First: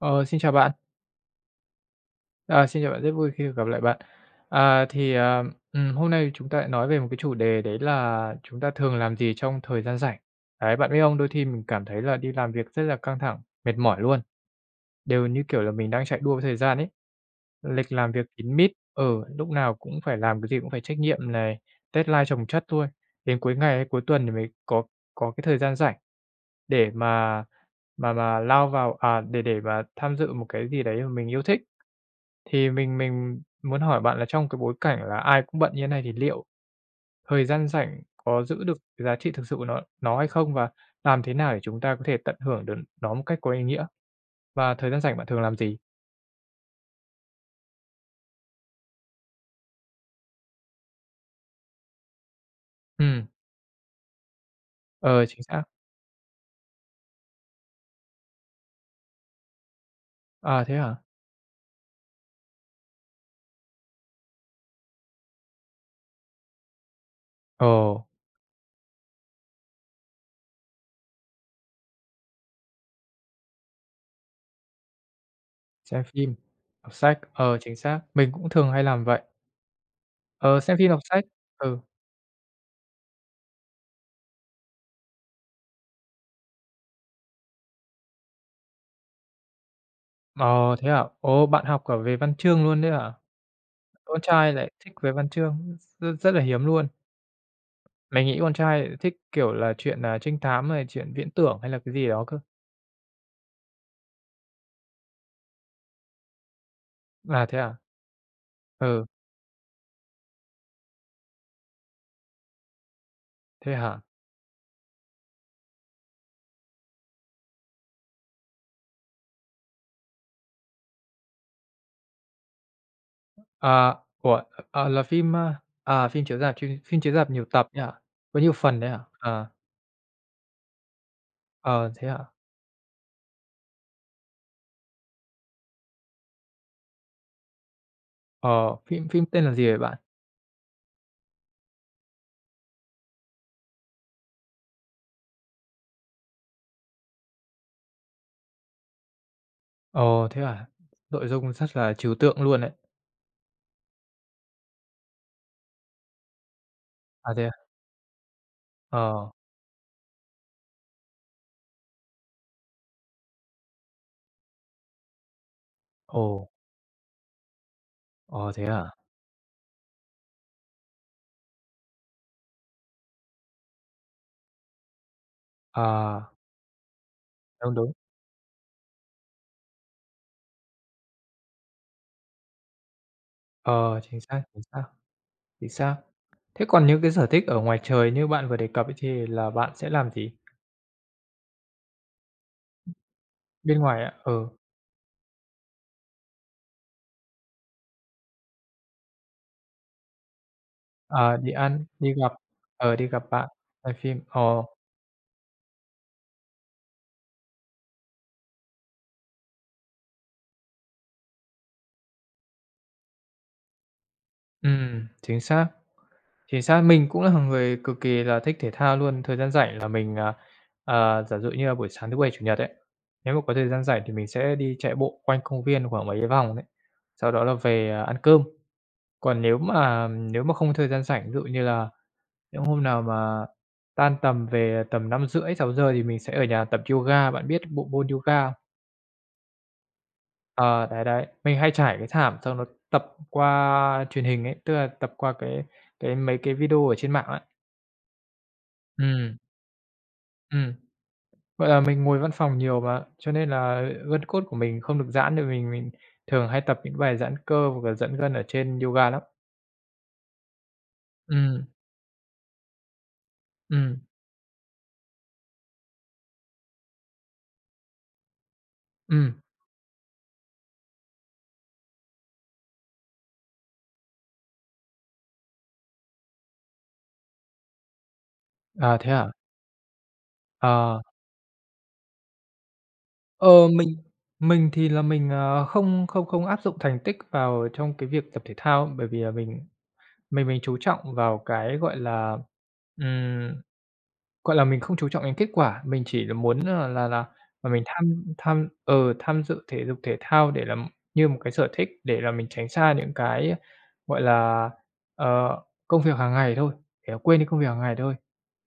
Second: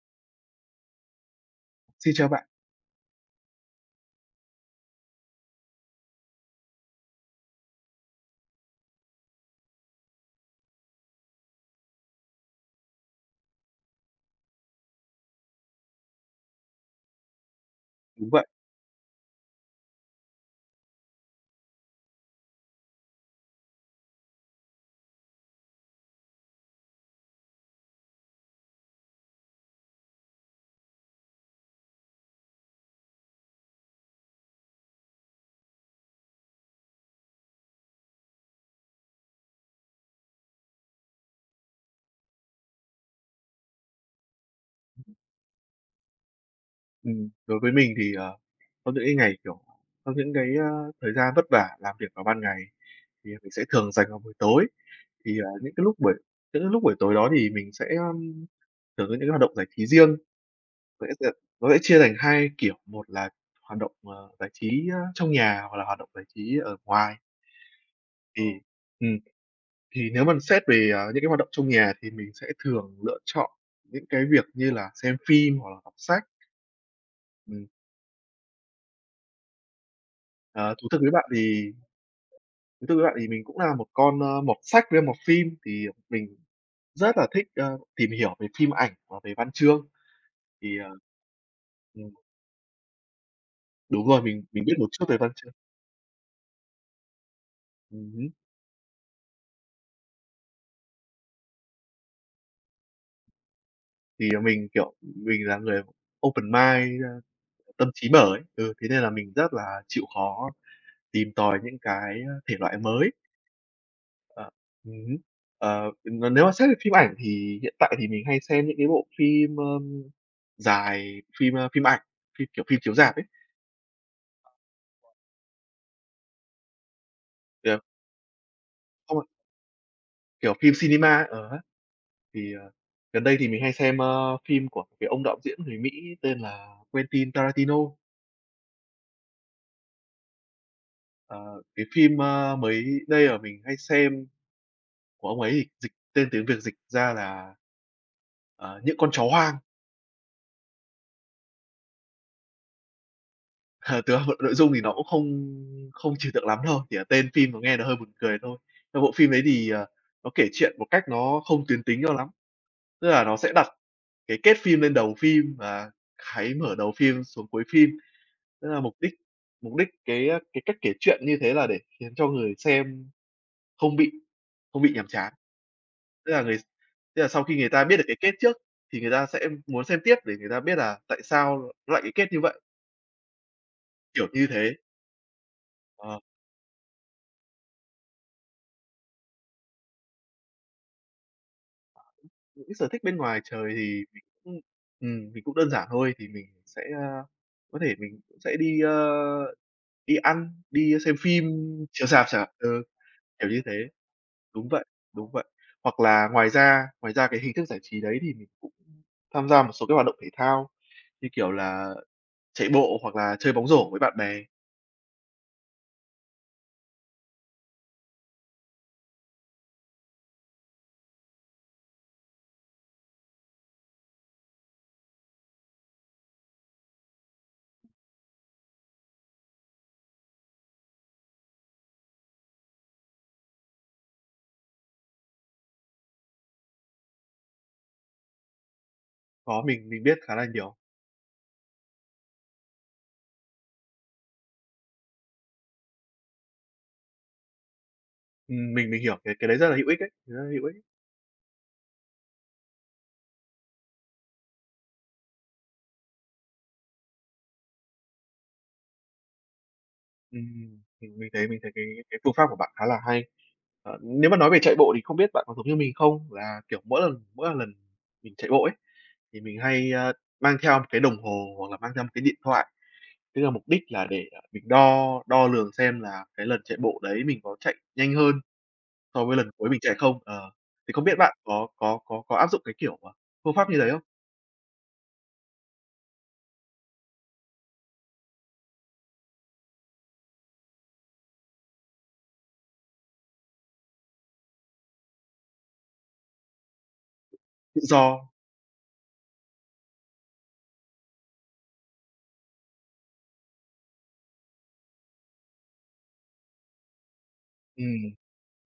Ờ, xin chào bạn! Xin chào bạn! À, xin chào bạn, rất vui khi được gặp lại bạn! À, thì, ừm, hôm nay thì chúng ta lại nói về một cái chủ đề đấy là chúng ta thường làm gì trong thời gian rảnh. Đấy, bạn biết không, đôi thi mình cảm thấy là đi làm việc rất là căng thẳng, mệt mỏi luôn, đều như kiểu là mình đang chạy đua với thời gian ấy. Lịch làm việc Đúng vậy. kín mít ừ, lúc nào cũng phải làm, cái gì cũng phải trách nhiệm này, deadline chồng chất luôn, đến cuối ngày hay cuối tuần thì mới có có cái thời gian rảnh để mà mà mà lao vào, à, để để mà tham dự một cái gì đấy m mình yêu thích. Thì mình mình muốn hỏi bạn là trong cái bối cảnh là ai cũng bận như thế này thì liệu thời gian rảnh có giữ được cái giá trị thực sự của nó nó hay không? Và làm thế nào để chúng ta có thể tận hưởng được nó một cách có ý nghĩa? Và thời gian rảnh bạn thường làm gì? Ừm, đối với mình thì, ờ, có những cái ngày, kiểu, có những cái, ơ, thời gian vất vả làm việc vào ban ngày, Ừm. thì mình sẽ thường dành vào buổi tối, Ờ, thì, chính ờ, xác! những cái lúc buổi những cái lúc buổi tối đó thì mình sẽ, ờm, thường có những cái hoạt động giải trí riêng. À, thế hả? Vậy á, ờ, nó sẽ chia thành hai kiểu, một là hoạt động, ờ, giải trí, trong nhà, hoặc là hoạt động giải trí ở ngoài Ồ. ừm, ừm. Thì nếu mà xét về, ờ, những cái hoạt động trong nhà thì mình sẽ thường lựa chọn những cái việc như là xem phim, hoặc là học Xem sách, phim, đọc sách, ờ, ừm. chính xác, mình cũng thường hay làm vậy. Ờ, Ờ, xem thú phim, đọc thực với sách bạn thì ừ. thú thực với bạn thì mình cũng là một con, ơ, mọt sách với mọt phim, thì mình rất là thích, ờ, tìm hiểu về phim ảnh và về văn chương, Ờ, thì thế ờ, hả? Ô! Bạn học cả ừm về văn chương luôn đấy hả? Đúng Con rồi, mình trai mình lại biết một thích chút về về văn văn chương. chương, r rất là hiếm luôn! Ừm Mình hứm. nghĩ con trai lại thích, kiểu là, truyện, à, trinh thám hay là truyện viễn tưởng, hay là cái gì đó cơ. Thì, ờ, mình, kiểu, mình là người open-mind, À, thế hả? tâm trí mở ấy, ừ, thế nên Ừ. là mình rất là chịu khó tìm tòi những cái, ờ, thể loại mới. Thế hả? Ờ, ừm hứm, ờ, v và nếu mà xét về phim ảnh thì hiện tại thì mình hay xem những cái bộ phim, ơ, dài, phim, ơ, phim ảnh, phim kiểu, phim chiếu rạp ấy. À ủa? Ờ, là phim, à, phim chiếu rạp chim phim chiếu rạp nhiều tập ấy Được. nhờ, có nhiều phần đấy hả? [unintelligible] Ờ. Kiểu, phim cinema á, ờ, ấy, Ờ, thế hả? thì, ờ, gần đây thì mình hay xem, ơ, phim của cái ông đạo diễn người Mỹ tên là Quentin Tarantino. Ờ, phim phim tên là gì vậy bạn? Ờ, cái phim, ơ, mới đây mà mình hay xem của ông ấy thì dịch tên tiếng Việt dịch ra là, ờ, Những Con Chó Hoang. Ồ, thế à? Nội dung rất là trừu tượng luôn đấy. Ờ, thực ra nội nội dung thì nó cũng không không trừu tượng lắm đâu, chỉ là tên À, thế phim à? nó nghe nó hơi buồn cười thôi. Ơ, bộ Ờ. phim đấy thì, ờ, nó kể chuyện một cách nó không tuyến tính cho lắm, tức là nó sẽ đặt cái kết phim lên đầu phim, và Ồ. cái mở đầu phim xuống cuối phim, Ồ, thế tức là hả? mục đích mục đích cái cái cách kể chuyện như thế là để khiến cho người xem không bị không bị nhàm chán. À. Tức là ng tức là sau khi người Đúng, ta đúng. biết được cái kết trước thì người ta sẽ muốn xem tiếp để người ta biết là tại sao nó lại cái kết như vậy? Ờ, chính Kiểu xác, như chính thế. xác. Chính xác. Ờ. Thế còn những cái sở thích ở ngoài trời như bạn vừa đề cập ấy, thì là bạn sẽ làm gì? Những c sở thích bên ngoài trời Bên ngoài thì á mình ừ. cũng, ừm, mình cũng đơn giản thôi, thì mình cũng sẽ, ơ, có thể mình cũng sẽ đi, ơ, đi ăn, đi xem À, đi phim ăn, chiếu đi rạp gặp, chẳng hạn ừ, ờ, đi gặp bạn, kiểu như thế coi phim ồ. đúng vậy, đúng vậy, hoặc là ngoài ra ngoài ra cái hình thức giải trí đấy thì mình cũng tham gia một số cái hoạt động thể thao, như kiểu là chạy bộ hoặc là chơi bóng rổ với bạn bè. Ừm, chính xác, chính xác! Mình cũng là người cực kỳ là thích thể thao luôn. Thời gian rảnh là mình, à, giả dụ như là buổi sáng thứ Bảy, Chủ Nhật ấy, nếu mà có thời gian rảnh thì mình sẽ đi chạy bộ quanh công viên khoảng mấy vòng đấy, sau đó là về, à, ăn cơm. Còn nếu mà nếu mà không có thời gian rảnh, ví dụ như là nếu hôm nào mà tan tầm về tầm 5:30-6:00 thì mình sẽ ở nhà tập yoga, bạn biết bộ môn yoga không? Đó, mình mình biết khá là nhiều. Ờ, đấy, đấy, mình hay trải cái thảm xong đó tập qua truyền hình ấy, tức là tập qua cái cái mấy cái video ở trên mạng ấy. Ừm, mình mình hiểu cái Ừm. cái đấy rất là hữu ích đấy, rất là hữu Ừm. ích. Vậy là mình ngồi văn phòng nhiều mà, cho nên là gân cốt của mình không được giãn được, mình mình thường hay tập những bài giãn cơ hoặc là giãn gân ở trên yoga lắm. Ừm, mình mình thấy mình Ừm. thấy cái cái phương pháp của bạn khá là hay. Ờ, Ừm. nếu mà nói về chạy bộ thì không biết bạn có giống như mình không, là, kiểu, mỗi lần mỗi mà lần mình chạy bộ ấy Ừm. thì mình hay, ơ, mang theo một cái đồng hồ, hoặc là mang theo một cái điện thoại với cả mục đích là để mình đo đo lường xem là cái lần chạy bộ đấy mình có chạy nhanh hơn À, thế so hả? với lần cuối mình chạy không ờ, thì Ờ. không biết bạn có có có áp dụng cái, kiểu, à, Ờ, phương pháp như thế mình không? mình thì là mình, ờ, không không không áp dụng thành tích vào trong cái việc tập thể thao á, bởi vì là mình mình mình chú trọng vào cái, gọi là, ừm, gọi là, mình không chú trọng đến kết quả. Mình chỉ là muốn, ờ, là là là Tự mình tham do. tham ờ, tham dự thể dục thể thao để là như một cái sở thích, để là mình tránh xa những cái, gọi là, ờ, công việc hàng ngày thôi, để mà quên đi công việc hàng Ừm, ngày thôi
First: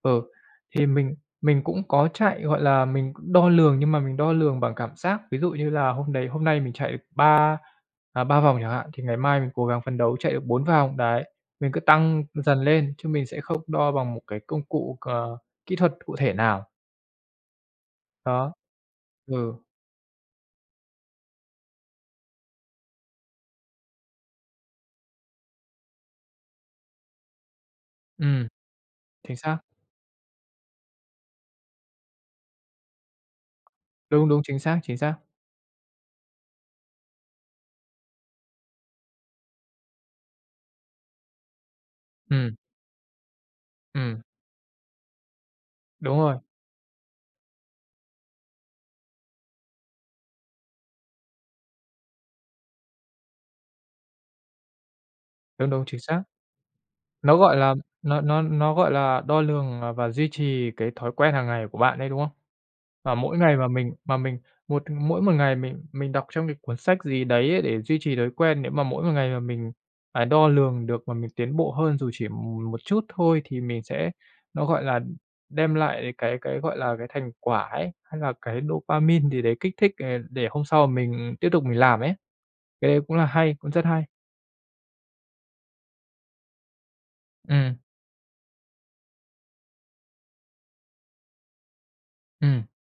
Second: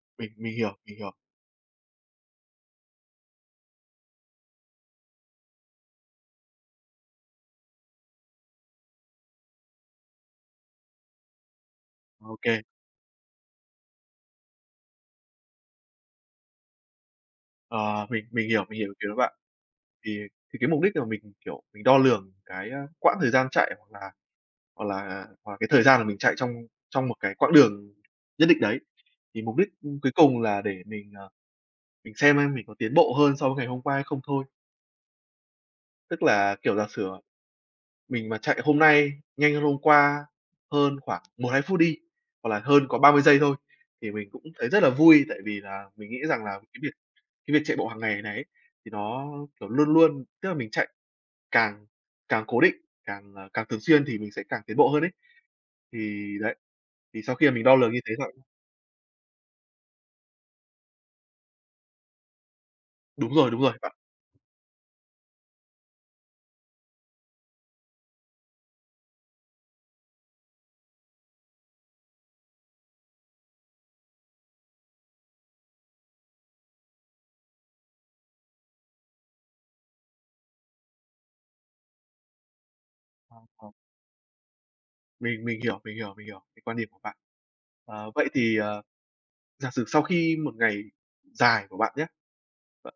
ừ mình mình hiểu, thì mình hiểu. mình mình cũng có chạy, gọi là, mình cũng đo lường, nhưng mà mình đo lường bằng cảm giác. Ví dụ như là hôm đấy hôm nay mình chạy 3, à, 3 vòng chẳng hạn, thì ngày mai mình cố gắng phấn đấu chạy được 4 vòng, đấy, mình cứ tăng dần OK. lên chứ mình sẽ không đo bằng một cái công cụ, ờ, kỹ thuật cụ thể nào. Ờ, mình mình Đó, hiểu, mình hiểu ý kiến của bạn, ừ. thì thì cái mục đích để mà mình, kiểu, mình đo lường cái, a, quãng thời gian chạy, hoặc là hoặc là hoặc cái thời gian mà mình chạy trong trong một cái quãng đường nhất Ừm, định đấy, chính thì mục xác! đích cuối cùng là để mình, ờ, mình xem xem mình có tiến bộ hơn so với ngày hôm qua hay không Đúng, đúng, thôi. chính xác, chính xác! Tức là, kiểu, giả sử, à, mình mà chạy hôm nay nhanh hơn hôm qua, hơn khoảng 1-2 phút đi, hoặc Ừm. là hơn có 30 giây thôi thì Ừm. mình cũng thấy rất là vui, tại vì là mình nghĩ Đúng rồi! rằng là cái việc cái việc chạy bộ hàng ngày này ấy thì nó, kiểu, luôn luôn tức là mình chạy càng càng cố định, càng, ờ, càng thường xuyên thì mình sẽ càng tiến bộ hơn ấy. Đúng, đúng, chính xác. Thì đấy, thì sau Nó, khi mà gọi mình là, đo lường như thế nó rồi nó nó, gọi là, đo lường, ờ, và duy trì cái thói quen hàng ngày của bạn ấy, đúng không? Và Đúng mỗi rồi, ngày đúng mà rồi bạn. mình mà mình một mỗi một ngày mình mình đọc trong cái cuốn sách gì đấy ấy, để duy trì thói quen, nếu mà mỗi một ngày mà mình phải đo lường được mà mình tiến bộ hơn, dù chỉ m một chút thôi, thì mình sẽ, nó gọi là, đ đem lại cái cái, gọi là, cái thành quả ấy, hay là cái dopamine gì đấy kích thích, ờ, để hôm sau m mình tiếp tục mình làm ấy. Cái đấy cũng là À, hay, à. cũng rất hay! Mình mình hiểu, mình hiểu, mình hiểu cái quan điểm của bạn. Ừm. Ờ, vậy thì, ờ, giả sử sau khi một ngày dài của bạn nhé, Ừm. b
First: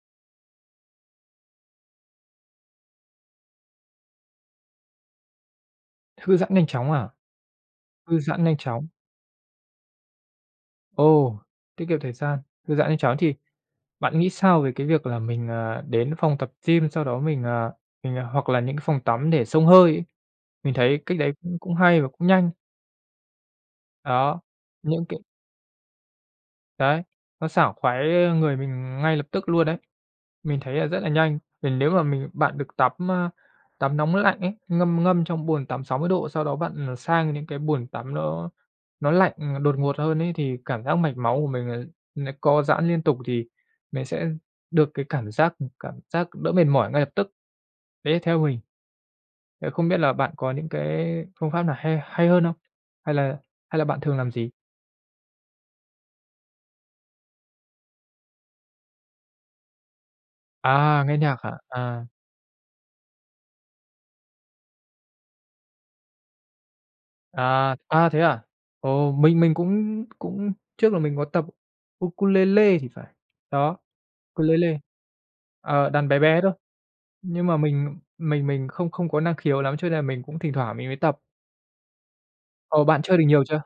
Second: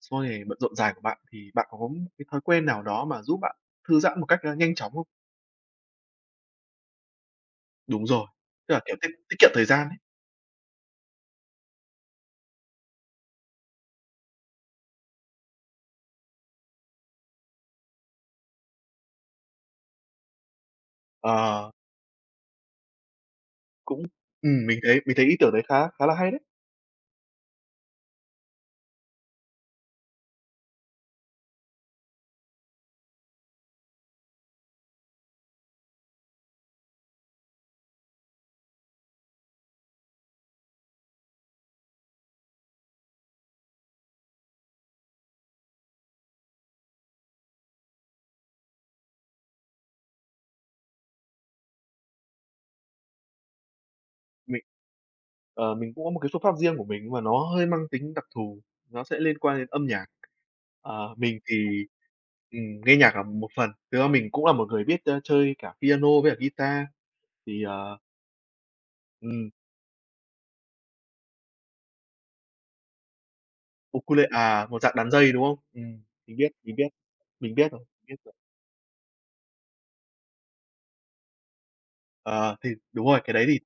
sau ngày bận rộn dài của bạn thì bạn có cái thói quen nào đó mà giúp bạn thư giãn một cách, ờ, nhanh chóng không? Thư giãn nhanh chóng à? Đúng Thư rồi, giãn nhanh tức là, chóng. kiểu, tiết tiết kiệm thời gian ấy. Ồ! Tiết kiệm thời gian, thư giãn nhanh chóng. Thì bạn nghĩ sao về cái việc là mình, ờ, đến phòng tập gym, sau đó mình, ờ, mình hoặc là những cái phòng tắm để xông hơi ấy? Mình thấy cách đấy cũng Ờ. cũng hay và cũng nhanh. Cũng Đó, ừm, mình thấy những mình cái thấy ý tưởng đấy khá khá là hay đấy! Đấy, nó sảng khoái người mình ngay lập tức luôn đấy, mình thấy là rất là nhanh. Vì nếu mà mình bạn được tắm, ơ, tắm nóng lạnh ấy, ngâm ngâm trong bồn tắm 60 độ, sau đó bạn, ờ, sang những cái bồn tắm nó nó lạnh, ừm, đột ngột hơn ấy thì cảm giác mạch máu của mình n n co giãn liên tục thì mình sẽ được cái cảm giác cảm giác đỡ mệt mỏi ngay lập tức. Đấy là theo mình, thế không biết là bạn có những cái phương pháp nào hay hay hơn không? Hay là hay là bạn thường làm gì? Mình, ờ, mình cũng có một cái phương pháp riêng của mình, nhưng mà nó hơi mang tính đặc thù, nó sẽ liên quan đến âm nhạc. À, Ờ, nghe nhạc mình hả? thì, À. ừm, nghe nhạc là một phần thực ra mình cũng là một người biết, ơ, chơi cả piano với cả guitar, thì, À ờ a, thế à? Ồ, mình Ừm. mình cũng cũng trước là mình có tập ukulele thì phải, đó, Ukule à, ukulele, một dạng đàn dây, đúng không? ờ, Ừm, đàn bé mình bé biết, thôi, mình biết, nhưng mình mà biết rồi, mình biết rồi. mình mình không không có năng khiếu lắm, cho nên là mình cũng thỉnh thoảng mình mới tập. À, thì Ồ! Bạn đúng chơi rồi, được cái nhiều đấy thì chưa?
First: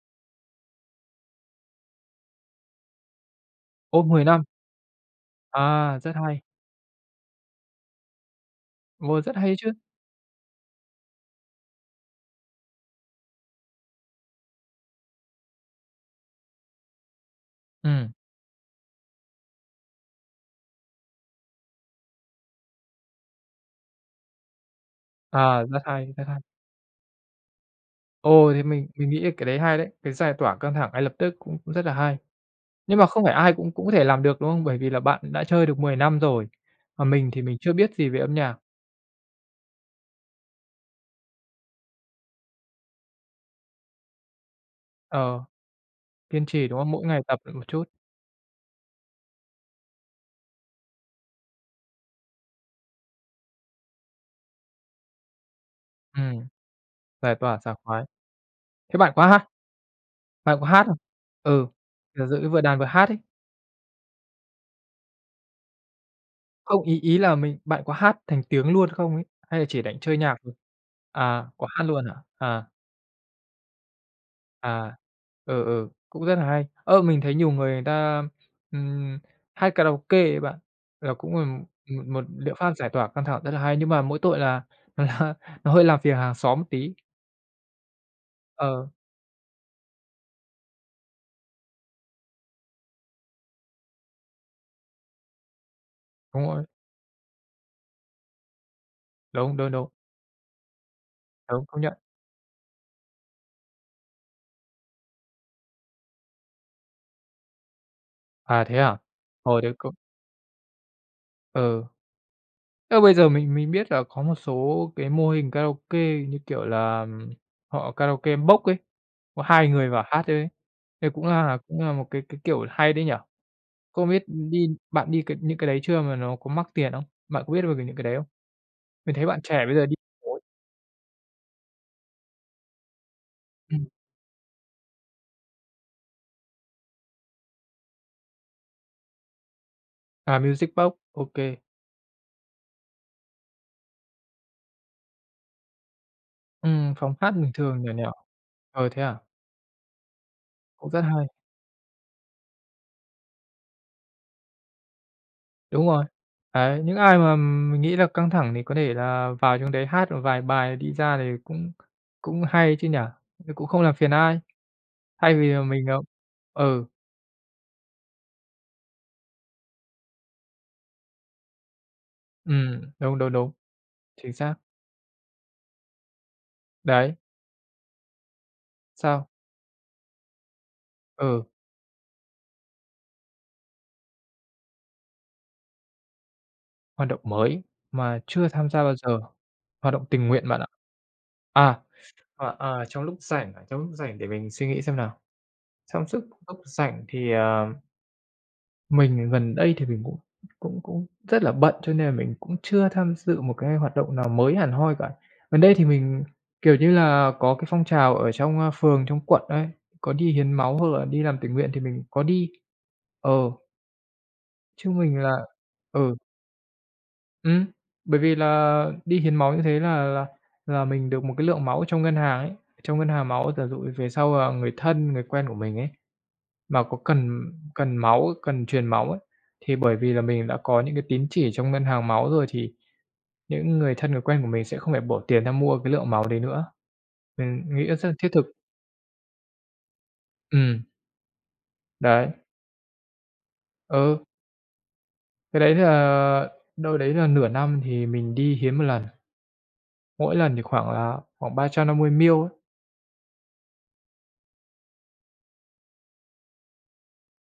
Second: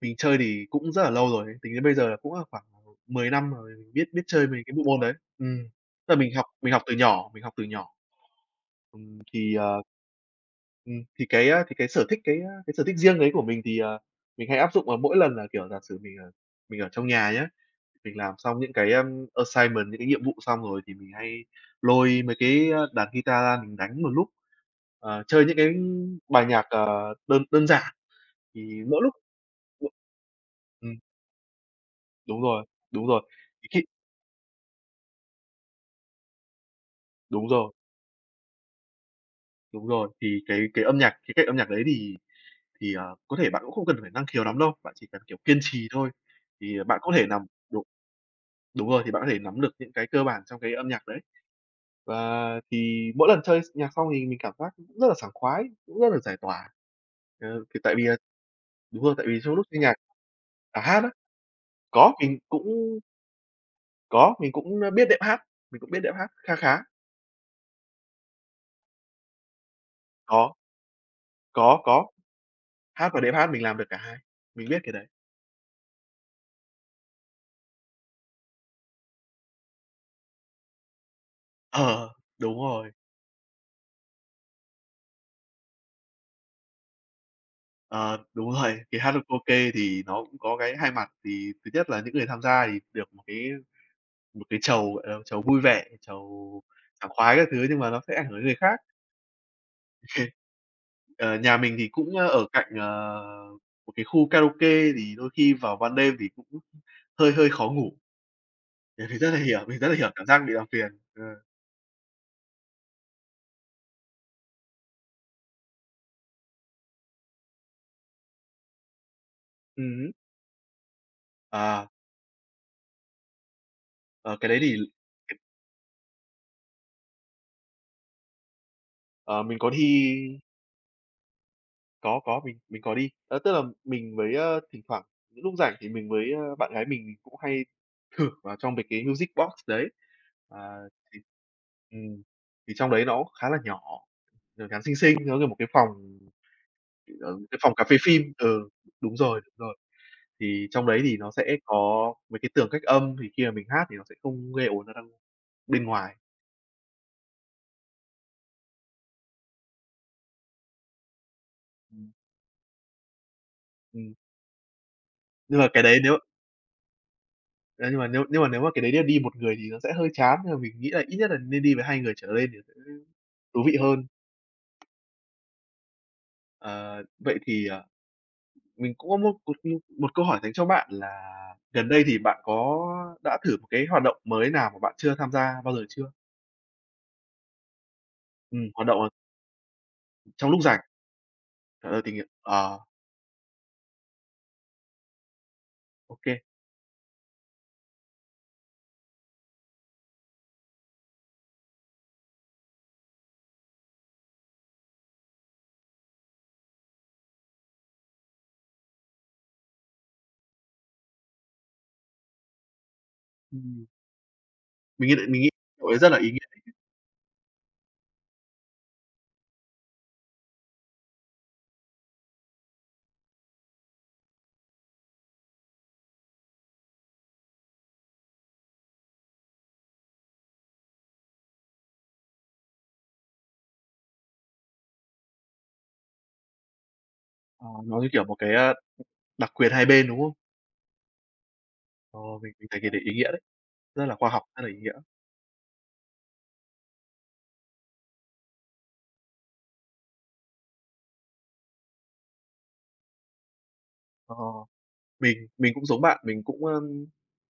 mình chơi thì cũng rất là lâu rồi, tính đến bây giờ là cũng là khoảng 10 năm rồi, Ô, biết biết 10 năm? chơi mấy cái bộ môn đấy ừm, À, rất tức là mình hay! học mình học từ nhỏ, mình học từ nhỏ, ừm, Ồ, rất hay thì, chứ! à ừm, thì cái, a, thì cái sở thích, cái, á, sở thích riêng đấy của mình thì, ờ, mình hay áp dụng vào mỗi lần là, kiểu, giả sử mình, ờ, mình ở trong nhà nhé, Ừm. mình làm xong những cái, ờ, assignment, những cái nhiệm vụ xong rồi thì mình hay lôi mấy cái, a, đàn guitar ra mình đánh một lúc, à, chơi những À, cái rất hay, rất hay. bài nhạc, ờ, đơn đơn giản, Ồ, thì thì mình mỗi mình lúc nghĩ là cái đấy hay đấy, cái giải tỏa căng thẳng ừm. ngay lập tức cũng cũng rất là hay. Đúng rồi, Nhưng mà đúng rồi, không phải ai thế cũng cũng khi có thể làm được, đúng không? Bởi vì là bạn cũng đã chơi được 10 năm rồi, còn mình thì Đúng mình rồi. chưa biết gì về âm nhạc. Đúng rồi, thì cái cái âm nhạc, khía cạnh âm nhạc đấy thì thì, à, có thể bạn cũng không cần phải năng khiếu lắm đâu, bạn chỉ cần, kiểu, Ờ, kiên trì thôi, kiên trì, đúng thì, à, không? bạn Mỗi có ngày thể tập nắm được một chút. đúng đúng rồi, thì bạn có thể nắm được những cái cơ bản trong cái âm nhạc đấy, và thì mỗi lần chơi x nhạc xong thì mình cảm giác cũng rất là sảng khoái, cũng rất là giải Ừm, tỏa, giải tỏa ừ, sảng thì tại vì khoái. là Thế đúng bạn rồi, tại có vì hát trong lúc nghe nhạc bạn có à, hát không hát á? ừ, Có, giả mình dụ như vừa đàn vừa cũng hát ấy? có, mình cũng, ơ, biết đệm hát, mình cũng biết đệm hát kha khá. Không, ý ý là mình bạn có hát thành tiếng luôn không ấy? Hay là chỉ đánh chơi nhạc Có. thôi? À, có Có, hát luôn có. hả? À. Hát và đệm hát mình làm được cả hai, mình biết cái À, đấy. ờ, ờ, cũng rất là hay! Ơ, mình thấy nhiều người người ta, ừm, hát karaoke ấy bạn, nó cũng là m Ờ, một liệu đúng pháp giải rồi. tỏa căng thẳng rất là hay, nhưng mà mỗi tội là nó nó hơi làm phiền hàng xóm một tí. Ờ, đúng rồi, Ờ. thì hát karaoke thì nó cũng có cái hai mặt, thì thứ nhất là những người tham gia thì được một cái một cái chầu, gọi là, chầu vui vẻ, Đúng chầu rồi. sảng khoái các thứ, nhưng mà nó sẽ ảnh hưởng tới người khác. Đúng, đúng, đúng. Ờ, nhà Đúng, mình công thì nhận. cũng, ờ, ở cạnh, ờ, một cái khu karaoke, thì đôi khi vào ban đêm thì cũng hơi hơi khó ngủ, À, thế à? mình thì rất là hiểu, Hồi đấy mình rất là c hiểu cảm giác bị làm phiền, ờ. Ừ. Thế mà bây giờ mình mình biết là có một số cái mô hình karaoke, như kiểu là, họ karaoke box ấy, có hai người Ừm vào hứm. hát thôi ấy, thế cũng là cũng À. là một cái cái, kiểu, hay đấy nhỉ? Không biết Ờ, cái đấy đi thì bạn đi cái những cái đấy chưa, mà nó có mắc tiền không? Bạn có biết về về những cái đấy không? Mình thấy bạn Ờ, mình trẻ có bây giờ đi thi [unintelligible] có, có, mình mình có đi ơ, tức là Ừm. mình mới, ờ, thỉnh thoảng những lúc rảnh thì mình mới, ơ bạn gái mình thì cũng hay thử vào trong mấy cái Music Box đấy, À, à, music box, thì, OK. ừm, thì trong đấy nó cũng khá là nhỏ, nhỏ nhắn xinh xinh, nó như một cái phòng, Ừm, phòng hát ừm, bình cái phòng thường, cà nhỏ phê nhỏ, phin ừ, ờ, thế à? đúng rồi, rồi, thì trong Cũng đấy rất thì hay. nó sẽ có mấy cái tường cách âm, thì khi mà mình hát thì nó sẽ không gây ổn ra đâu bên Đúng rồi, ngoài. đấy, những ai mà mình nghĩ là căng thẳng thì có thể là vào trong đấy hát một vài bài, đi ra, thì cũng Ừm. cũng hay ấy chứ nhỉ? Nó cũng không làm phiền Ừm. ai, thay vì Nhưng mà mà cái mình đấy ờm, nếu ừ. ơ, nhưng mà nếu nhưng mà nếu mà cái đấy nhá nếu đi một người thì nó sẽ hơi chán, nhưng mà mình nghĩ là ít nhất là nên đi với hai người trở lên thì nó Ừm, cũng đúng, đúng, đúng, thú vị hơn. chính xác. À, Đấy. vậy thì, ờ, mình cũng có Sao? một một, ư, một câu hỏi dành cho bạn là Ừ. gần đây thì bạn có đã thử m cái hoạt động mới nào mà bạn chưa tham gia bao giờ chưa? Hoạt động mới mà chưa tham Ừm, gia hoạt bao động, ờ giờ? Hoạt động tình nguyện trong bạn lúc ạ. rảnh À, ờ, tình nguyện à, à. à, trong lúc rảnh, à, trong lúc rảnh để mình suy nghĩ xem nào. Trong suốt OK. [unintelligible] lúc rảnh thì, à, mình thì gần đây thì mình cũng cũng cũng rất là bận, cho nên là mình cũng chưa tham dự một cái hoạt động nào mới hẳn hoi cả. Gần đây thì mình, kiểu như là, có cái phong trào ở trong phường, trong quận ấy, có đi hiến máu hoặc là đi làm tình nguyện thì mình có đi, ờ. Ừm. Chứ Mình nghĩ mình là là mình nghĩ cậu ấy rất Ừ. là ý nghĩa [unintelligible] Ừm. Bởi vì là đi hiến máu như thế là là là mình được một cái lượng máu trong ngân hàng ấy, trong ngân hàng máu. Giả dụ về sau, à, người thân, người quen của mình ấy mà có cần cần máu, cần truyền máu ấy, thì bởi vì là mình đã có những cái tín chỉ trong ngân hàng máu rồi, thì những người thân, người quen của mình sẽ không phải bỏ tiền ra mua cái lượng máu đấy nữa. À, Ừm, nghĩ nó rất như là kiểu thiết một thực. cái, a, đặc quyền hai bên, đúng không? Ừm. Đấy. Ồ, mình mình thấy cái đấy ý nghĩa đấy. Rất là Ừ. khoa học, rất là ý nghĩa. Cái đấy là đâu đấy là nửa năm thì mình đi hiến 1 lần. Mỗi lần thì khoảng là khoảng 350 ml ấy. Ồ. Mình mình cũng giống bạn, mình cũng, a,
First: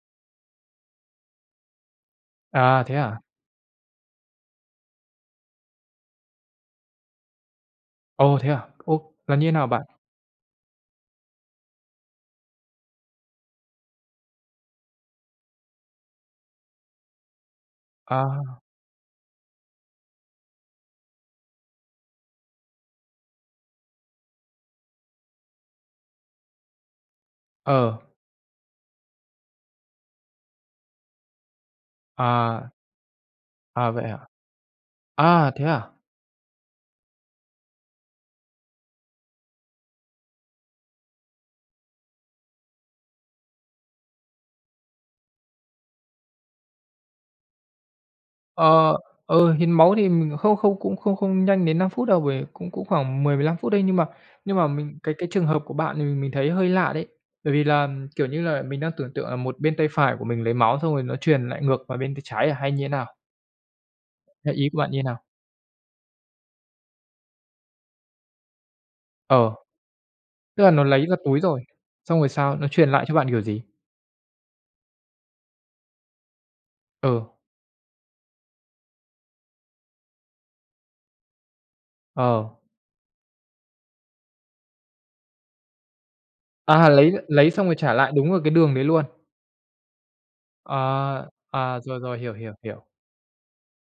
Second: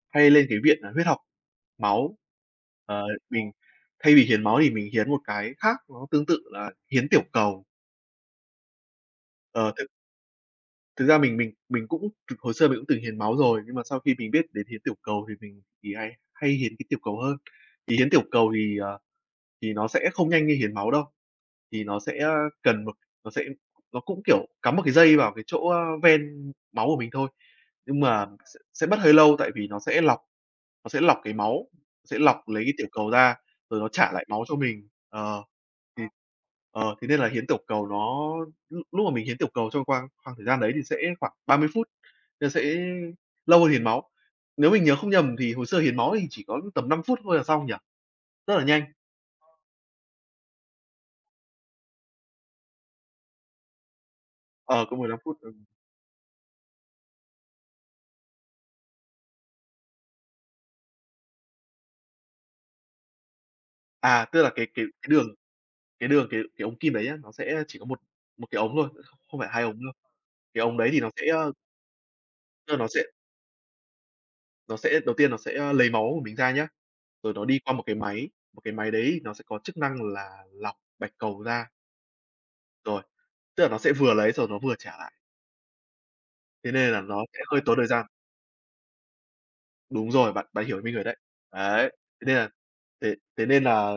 hay lên cái viện, à, huyết học máu. À, thế Ờ, à. mình thay vì hiến máu thì mình hiến một cái khác nó tương tự là hiến tiểu cầu. Ồ, thế à. Ô, là như nào Ờ, thực bạn? Thực ra mình mình mình cũng thực hồi xưa mình cũng từng hiến máu rồi, nhưng mà sau khi mình biết đến hiến tiểu cầu, thì mình thì hay hay hiến cái tiểu cầu hơn. Thì hiến tiểu cầu À. thì, à, thì nó sẽ không nhanh như hiến máu đâu. Thì nó sẽ, a, cần một nó sẽ nó cũng, kiểu, cắm một cái dây vào cái chỗ, a, ven máu của mình thôi, Ờ. nhưng mà sẽ sẽ mất hơi lâu. Tại vì nó sẽ lọc, nó sẽ lọc cái máu, sẽ lọc lấy À. tiểu cầu ra rồi nó À, vậy trả hả? lại máu cho mình. Ờ, À, thế à! ừm, ờ, thế nên là hiến tiểu cầu nó lúc lúc mà mình hiến tiểu cầu trong khoang khoang thời gian đấy thì sẽ khoảng 30 phút, nó sẽ lâu hơn hiến máu. Nếu mình nhớ không nhầm thì hồ sơ hiến máu thì chỉ có tầm 5 phút thôi là xong, nhỉ? Rất là nhanh. Ờ, ừ, hiến máu thì mình không không cũng không không nhanh đến 5 phút đâu. Vì cũng cũng khoảng 10-15 phút đấy, nhưng mà nhưng mà Ờ, có mình mười cái lăm cái phút, trường hợp ừm. của bạn mình mình thấy hơi lạ đấy. Bởi vì là, ừm, kiểu như là, mình đang tưởng tượng là một bên tay phải của mình lấy máu xong rồi nó truyền lại ngược vào bên tay trái à, hay như nào? À, tức là Vậy cái ý của cái bạn như cái nào? đường cái đường cái cái ống kim đấy á, nó sẽ chỉ có một một cái ống thôi, kh không không phải Ờ, 2 ống đâu. Cái tức là ống nó đấy thì lấy nó ra sẽ, túi a rồi. Xong rồi sao? Nó tức là nó truyền sẽ lại cho bạn kiểu gì? nó sẽ đầu tiên nó sẽ, a, lấy máu của mình ra nhá. Ừ. Rồi nó đi qua một cái máy, một cái máy đấy nó sẽ có chức năng là lọc bạch cầu ra. Ờ. Rồi, tức là nó sẽ vừa lấy xong rồi nó vừa trả lại. Thế À, nên là lấy nó sẽ lấy hơi xong rồi tốn thời trả gian. lại, đúng vào cái đường đấy luôn. Đúng rồi, bạn bạn hiểu ý mình rồi đấy. À, à, Đấy, rồi, rồi, thế hiểu, nên là hiểu, hiểu. thế thế nên là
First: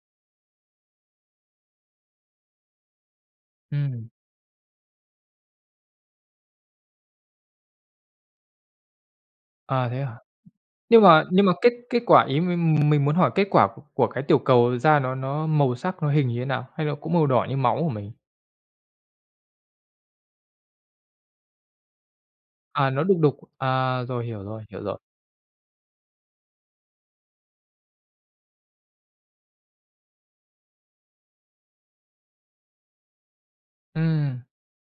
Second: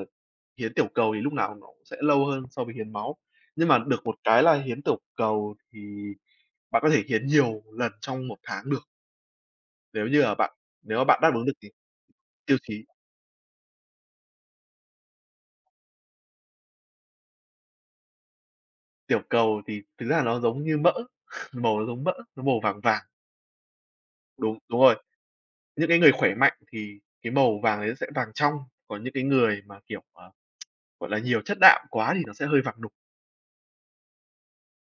hiến tiểu cầu thì lúc nào nó cũng sẽ lâu hơn so với hiến máu. Nhưng mà được Ừm. một cái là hiến tiểu cầu thì bạn có thể hiến nhiều lần trong một tháng được. À, thế Nếu à. như, à, bạn nếu Nhưng mà bạn mà đáp nhưng ứng mà được kết cái kết quả, ý tiêu chí. mình mình muốn hỏi kết quả của của cái tiểu cầu ra nó nó màu sắc nó hình như thế nào? Hay nó cũng màu đỏ như máu của mình? Tiểu cầu thì thực ra là nó giống như mỡ, màu nó giống mỡ, nó màu vàng À, vàng. nó đục đục. À, rồi, hiểu Đúng, rồi, đúng hiểu rồi. rồi. Những cái người khỏe mạnh thì cái màu vàng ấy nó sẽ vàng trong, còn những cái người mà, kiểu, mà, gọi là, nhiều chất đạm quá thì nó sẽ hơi vàng đục. Ừm.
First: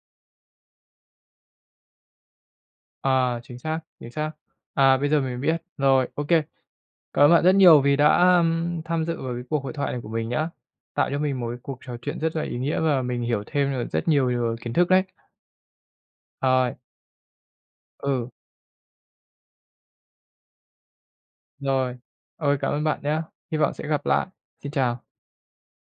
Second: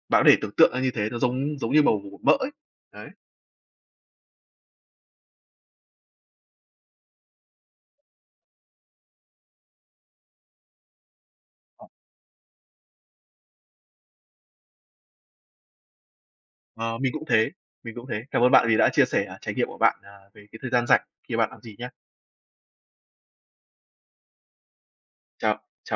Bạn có thể tưởng tượng ra như thế, nó giống giống như màu của của mỡ ấy. Đấy. À, chính xác, chính xác. À, bây giờ mình biết. Rồi, ô kê. Cảm ơn bạn rất nhiều vì đã, ưm, tham dự vào cái cuộc hội thoại này của mình nhá. Tạo cho mình một cái cuộc trò chuyện rất là ý nghĩa, và mình hiểu thêm nh rất nhiều điều kiến thức đấy. Ời. Ờ, mình cũng thế, mình cũng thế. Ừ. Cảm ơn bạn vì đã chia sẻ, à, trải nghiệm của bạn, à, về cái thời gian rảnh thì bạn làm gì nha. Rồi. Ơi, cảm ơn bạn nhá. Hy vọng sẽ gặp lại. Xin chào. Chào chào b